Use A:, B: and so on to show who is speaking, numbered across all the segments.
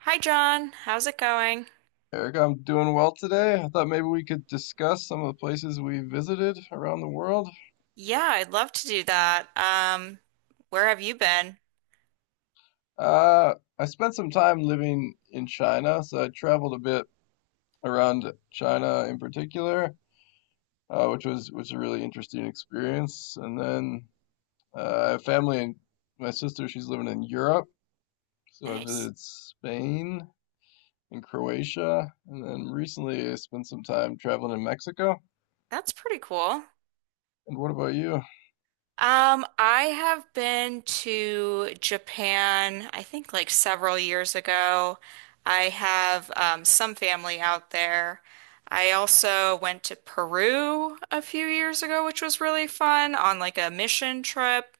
A: Hi John, how's it going?
B: Eric, I'm doing well today. I thought maybe we could discuss some of the places we visited around the world.
A: Yeah, I'd love to do that. Where have you been?
B: I spent some time living in China, so I traveled a bit around China in particular, which was a really interesting experience. And then I have family and my sister, she's living in Europe, so I
A: Nice.
B: visited Spain and Croatia, and then recently I spent some time traveling in Mexico.
A: That's pretty cool.
B: And what about you?
A: I have been to Japan, I think like several years ago. I have some family out there. I also went to Peru a few years ago, which was really fun on like a mission trip.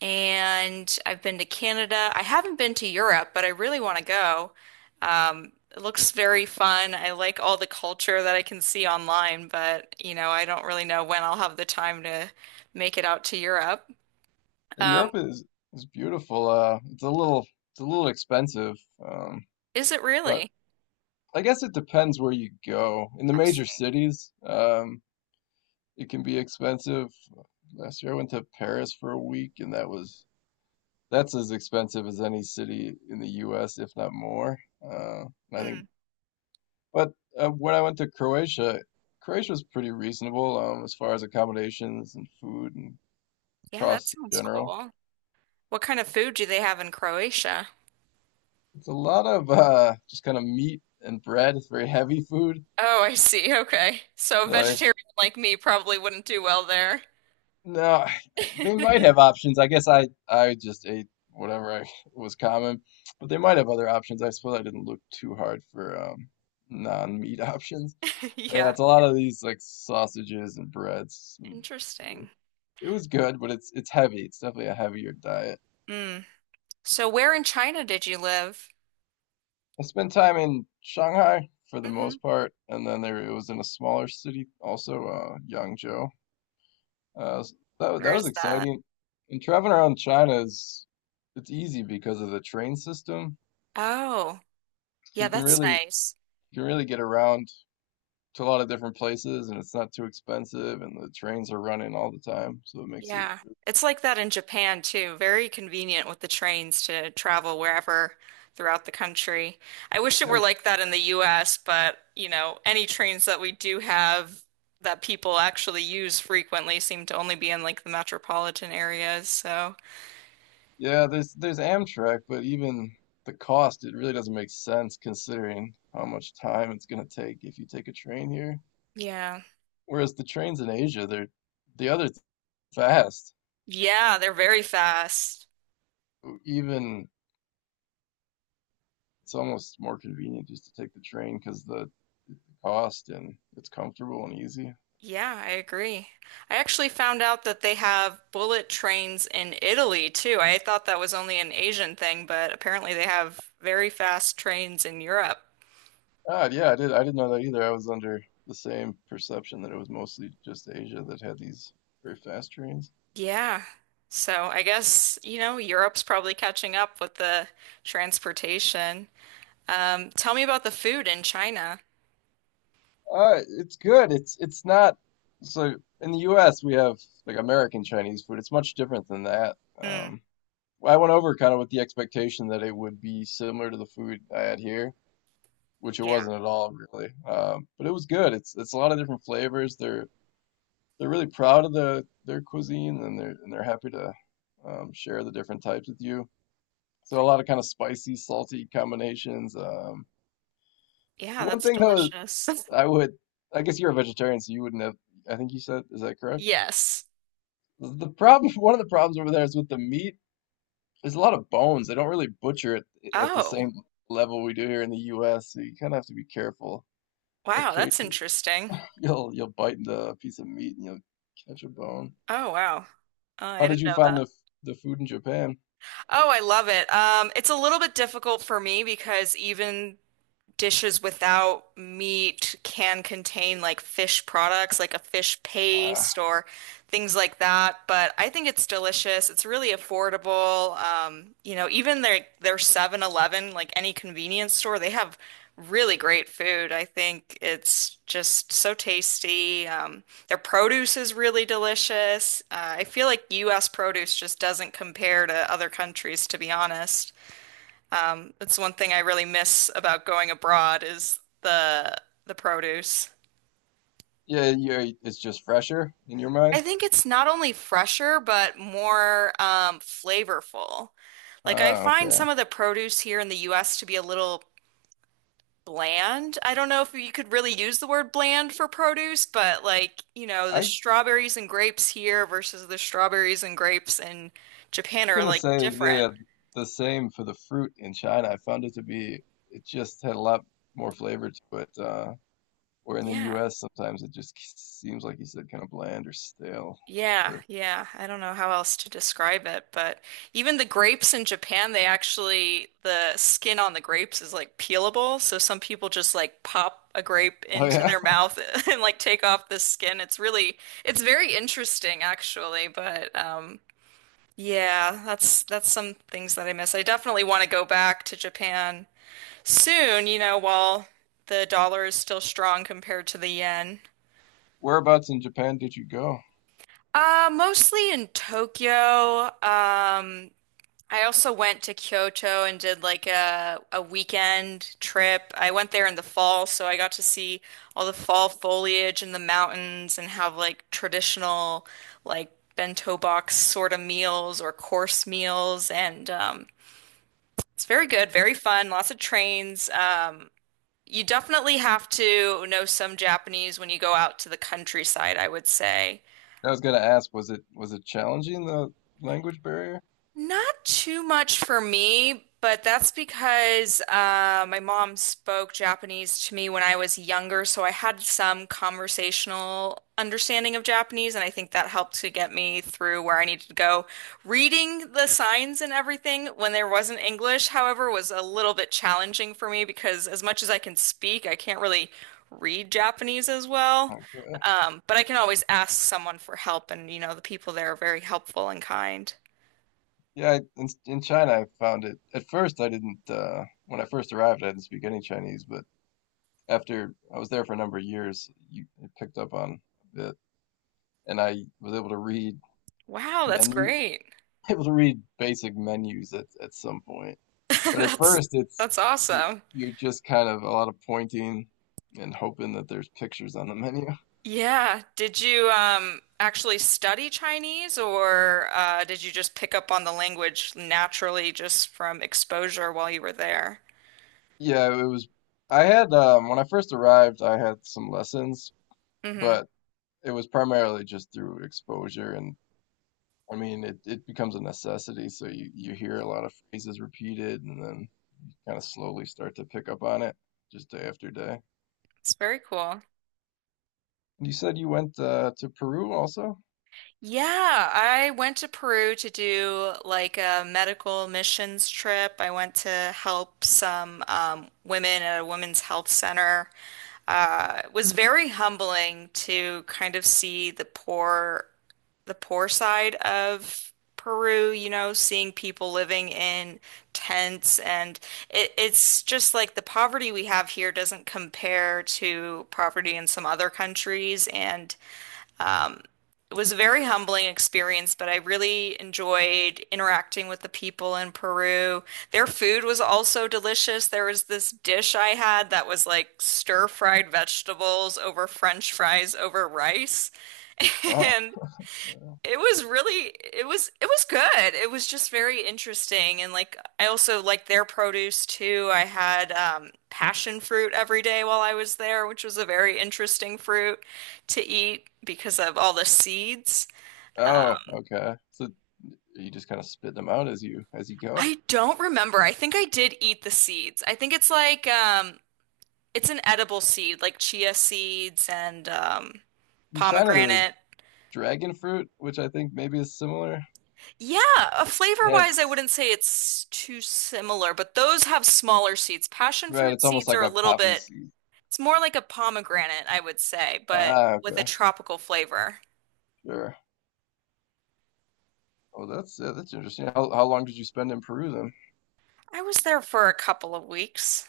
A: And I've been to Canada. I haven't been to Europe, but I really want to go. It looks very fun. I like all the culture that I can see online, but I don't really know when I'll have the time to make it out to Europe. Um,
B: Europe is beautiful. It's a little expensive, um,
A: is it
B: but
A: really?
B: I guess it depends where you go. In the
A: I
B: major
A: see.
B: cities, it can be expensive. Last year I went to Paris for a week, and that's as expensive as any city in the U.S., if not more. Uh, and I think,
A: Mm,
B: but when I went to Croatia, Croatia was pretty reasonable as far as accommodations and food and
A: yeah, that
B: costs in
A: sounds
B: general.
A: cool. What kind of food do they have in Croatia?
B: It's a lot of just kind of meat and bread. It's very heavy food.
A: Oh, I see. Okay. So a
B: So I,
A: vegetarian like me probably wouldn't do well there.
B: no, they might have options. I guess I just ate whatever I was common, but they might have other options. I suppose I didn't look too hard for non-meat options. But yeah,
A: Yeah.
B: it's a lot of these like sausages and breads and beer.
A: Interesting.
B: It was good, but it's heavy. It's definitely a heavier diet.
A: Mm. So where in China did you live?
B: I spent time in Shanghai for the
A: Hmm.
B: most part, and then there it was in a smaller city also, Yangzhou. That was
A: Where's that?
B: exciting. And traveling around China is it's easy because of the train system.
A: Oh,
B: So
A: yeah,
B: you can
A: that's
B: really
A: nice.
B: you can really get around to a lot of different places, and it's not too expensive, and the trains are running all the time, so it makes it.
A: Yeah. It's like that in Japan too. Very convenient with the trains to travel wherever throughout the country. I wish it
B: Yeah,
A: were like that in the US, but any trains that we do have that people actually use frequently seem to only be in like the metropolitan areas. So,
B: yeah. There's Amtrak, but even the cost, it really doesn't make sense considering how much time it's gonna take if you take a train here.
A: yeah.
B: Whereas the trains in Asia, they're the other th- fast.
A: Yeah, they're very fast.
B: Even it's almost more convenient just to take the train because the Austin. It's comfortable and easy.
A: Yeah, I agree. I actually found out that they have bullet trains in Italy too. I thought that was only an Asian thing, but apparently they have very fast trains in Europe.
B: Ah, yeah, I did. I didn't know that either. I was under the same perception that it was mostly just Asia that had these very fast trains.
A: Yeah. So I guess, Europe's probably catching up with the transportation. Tell me about the food in China.
B: It's good. It's not so in the U.S. we have like American Chinese food. It's much different than that.
A: Mm,
B: I went over kind of with the expectation that it would be similar to the food I had here, which it
A: yeah.
B: wasn't at all really. But it was good. It's a lot of different flavors. They're really proud of the their cuisine and they're happy to share the different types with you. So a lot of kind of spicy, salty combinations.
A: Yeah,
B: One
A: that's
B: thing though,
A: delicious.
B: I would, I guess you're a vegetarian, so you wouldn't have. I think you said, is that correct?
A: Yes.
B: The problem, one of the problems over there is with the meat. There's a lot of bones. They don't really butcher it at the
A: Oh,
B: same level we do here in the U.S. So you kind of have to be careful.
A: wow, that's
B: Occasionally,
A: interesting.
B: you'll bite into a piece of meat and you'll catch a bone.
A: Oh, wow. Oh,
B: How
A: I
B: did
A: didn't
B: you
A: know
B: find
A: that.
B: the food in Japan?
A: Oh, I love it. It's a little bit difficult for me because even dishes without meat can contain like fish products, like a fish paste or things like that. But I think it's delicious. It's really affordable. Even their 7-Eleven, like any convenience store, they have really great food. I think it's just so tasty. Their produce is really delicious. I feel like U.S. produce just doesn't compare to other countries, to be honest. That's one thing I really miss about going abroad is the produce.
B: Yeah, yeah, it's just fresher in your
A: I
B: mind?
A: think it's not only fresher but more flavorful. Like I
B: Ah,
A: find
B: okay.
A: some of the produce here in the US to be a little bland. I don't know if you could really use the word bland for produce, but like, the
B: I'm
A: strawberries and grapes here versus the strawberries and grapes in Japan are
B: gonna
A: like
B: say
A: different.
B: yeah, the same for the fruit in China. I found it to be, it just had a lot more flavor to it. Where in the
A: Yeah.
B: U.S., sometimes it just seems like you said, kind of bland or stale.
A: Yeah,
B: Or,
A: yeah. I don't know how else to describe it, but even the grapes in Japan, they actually, the skin on the grapes is like peelable. So some people just like pop a grape
B: oh
A: into
B: yeah,
A: their mouth and like take off the skin. It's really, it's very interesting actually, but yeah, that's some things that I miss. I definitely want to go back to Japan soon, while the dollar is still strong compared to the yen.
B: whereabouts in Japan did you go?
A: Mostly in Tokyo. I also went to Kyoto and did like a weekend trip. I went there in the fall, so I got to see all the fall foliage in the mountains and have like traditional like bento box sort of meals or course meals and it's very good, very fun, lots of trains. You definitely have to know some Japanese when you go out to the countryside, I would say.
B: I was gonna ask, was it challenging the language barrier?
A: Not too much for me, but that's because my mom spoke Japanese to me when I was younger, so I had some conversational understanding of Japanese, and I think that helped to get me through where I needed to go. Reading the signs and everything when there wasn't English, however, was a little bit challenging for me because as much as I can speak, I can't really read Japanese as well.
B: Okay.
A: But I can always ask someone for help, and the people there are very helpful and kind.
B: Yeah, in China, I found it. At first, I didn't. When I first arrived, I didn't speak any Chinese, but after I was there for a number of years, you picked up on a bit, and I was able to read
A: Wow, that's
B: menu,
A: great.
B: able to read basic menus at some point. But at
A: That's
B: first, it's
A: that's
B: you
A: awesome.
B: you're just kind of a lot of pointing and hoping that there's pictures on the menu.
A: Yeah. Did you actually study Chinese or did you just pick up on the language naturally just from exposure while you were there?
B: Yeah, it was. I had when I first arrived, I had some lessons,
A: Hmm.
B: but it was primarily just through exposure and. I mean, it becomes a necessity, so you hear a lot of phrases repeated, and then kind of slowly start to pick up on it just day after day.
A: It's very cool.
B: And you said you went to Peru also?
A: Yeah, I went to Peru to do like a medical missions trip. I went to help some women at a women's health center. Was very humbling to kind of see the poor side of Peru, seeing people living in tents and it's just like the poverty we have here doesn't compare to poverty in some other countries and it was a very humbling experience, but I really enjoyed interacting with the people in Peru. Their food was also delicious. There was this dish I had that was like stir-fried vegetables over French fries over rice.
B: Wow.
A: And
B: Uh,
A: it was good. It was just very interesting. And like I also liked their produce too. I had passion fruit every day while I was there, which was a very interesting fruit to eat because of all the seeds.
B: Oh, okay. So you just kind of spit them out as you go.
A: I don't remember. I think I did eat the seeds. I think it's like it's an edible seed, like chia seeds and
B: In China, there was
A: pomegranate.
B: dragon fruit, which I think maybe is similar.
A: Yeah,
B: It
A: flavor-wise, I
B: has,
A: wouldn't say it's too similar, but those have smaller seeds. Passion
B: right,
A: fruit
B: it's almost
A: seeds
B: like
A: are a
B: a
A: little
B: poppy
A: bit,
B: seed.
A: it's more like a pomegranate, I would say, but
B: Ah,
A: with a
B: okay.
A: tropical flavor.
B: Sure. That's interesting. How long did you spend in Peru then?
A: I was there for a couple of weeks.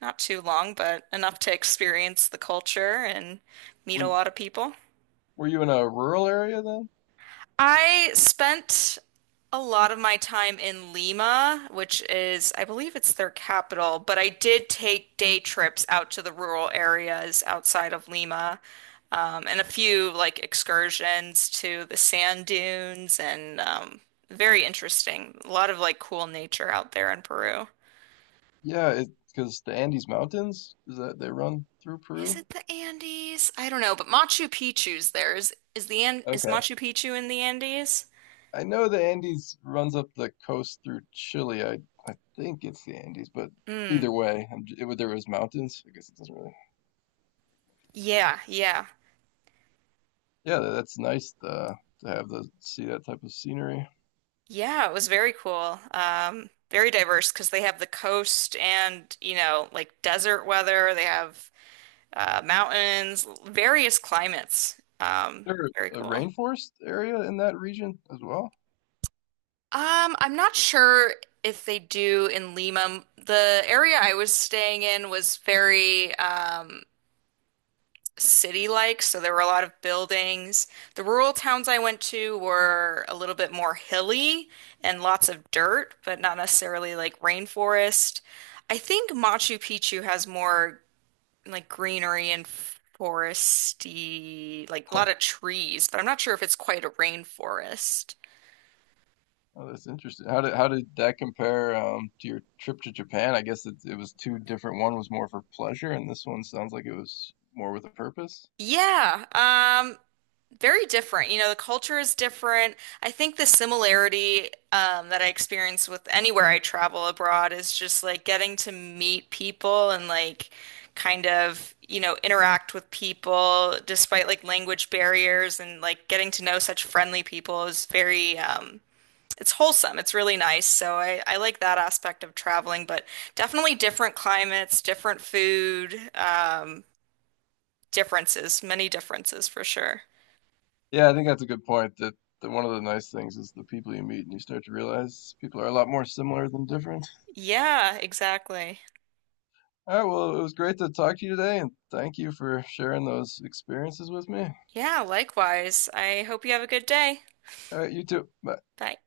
A: Not too long, but enough to experience the culture and meet
B: Were
A: a
B: you,
A: lot of people.
B: were you in a rural area then?
A: I spent a lot of my time in Lima, which is, I believe it's their capital, but I did take day trips out to the rural areas outside of Lima, and a few like excursions to the sand dunes and very interesting. A lot of like cool nature out there in Peru.
B: Yeah, it because the Andes Mountains is that they run through
A: Is
B: Peru.
A: it the Andes? I don't know, but Machu Picchu's there. Is
B: Okay.
A: Machu Picchu in the Andes?
B: I know the Andes runs up the coast through Chile. I think it's the Andes, but
A: Mm,
B: either way, there was mountains. I guess it doesn't really.
A: yeah, yeah.
B: Yeah, to have the see that type of scenery. Is
A: Yeah, it was very cool. Very diverse because they have the coast and, like desert weather. They have mountains, various climates.
B: there
A: Very
B: a
A: cool.
B: rainforest area in that region as well?
A: I'm not sure if they do in Lima. The area I was staying in was very city-like, so there were a lot of buildings. The rural towns I went to were a little bit more hilly and lots of dirt, but not necessarily like rainforest. I think Machu Picchu has more like greenery and foresty, like a
B: Huh.
A: lot of trees, but I'm not sure if it's quite a rainforest.
B: Oh, that's interesting. How did that compare to your trip to Japan? I guess it it was two different. One was more for pleasure, and this one sounds like it was more with a purpose.
A: Yeah, very different. You know, the culture is different. I think the similarity that I experience with anywhere I travel abroad is just like getting to meet people and like kind of, interact with people despite like language barriers and like getting to know such friendly people is very, it's wholesome. It's really nice. So I like that aspect of traveling, but definitely different climates, different food, differences, many differences for sure.
B: Yeah, I think that's a good point. That one of the nice things is the people you meet, and you start to realize people are a lot more similar than different.
A: Yeah, exactly.
B: All right, well, it was great to talk to you today, and thank you for sharing those experiences with me.
A: Yeah, likewise. I hope you have a good day.
B: All right, you too. Bye.
A: Bye.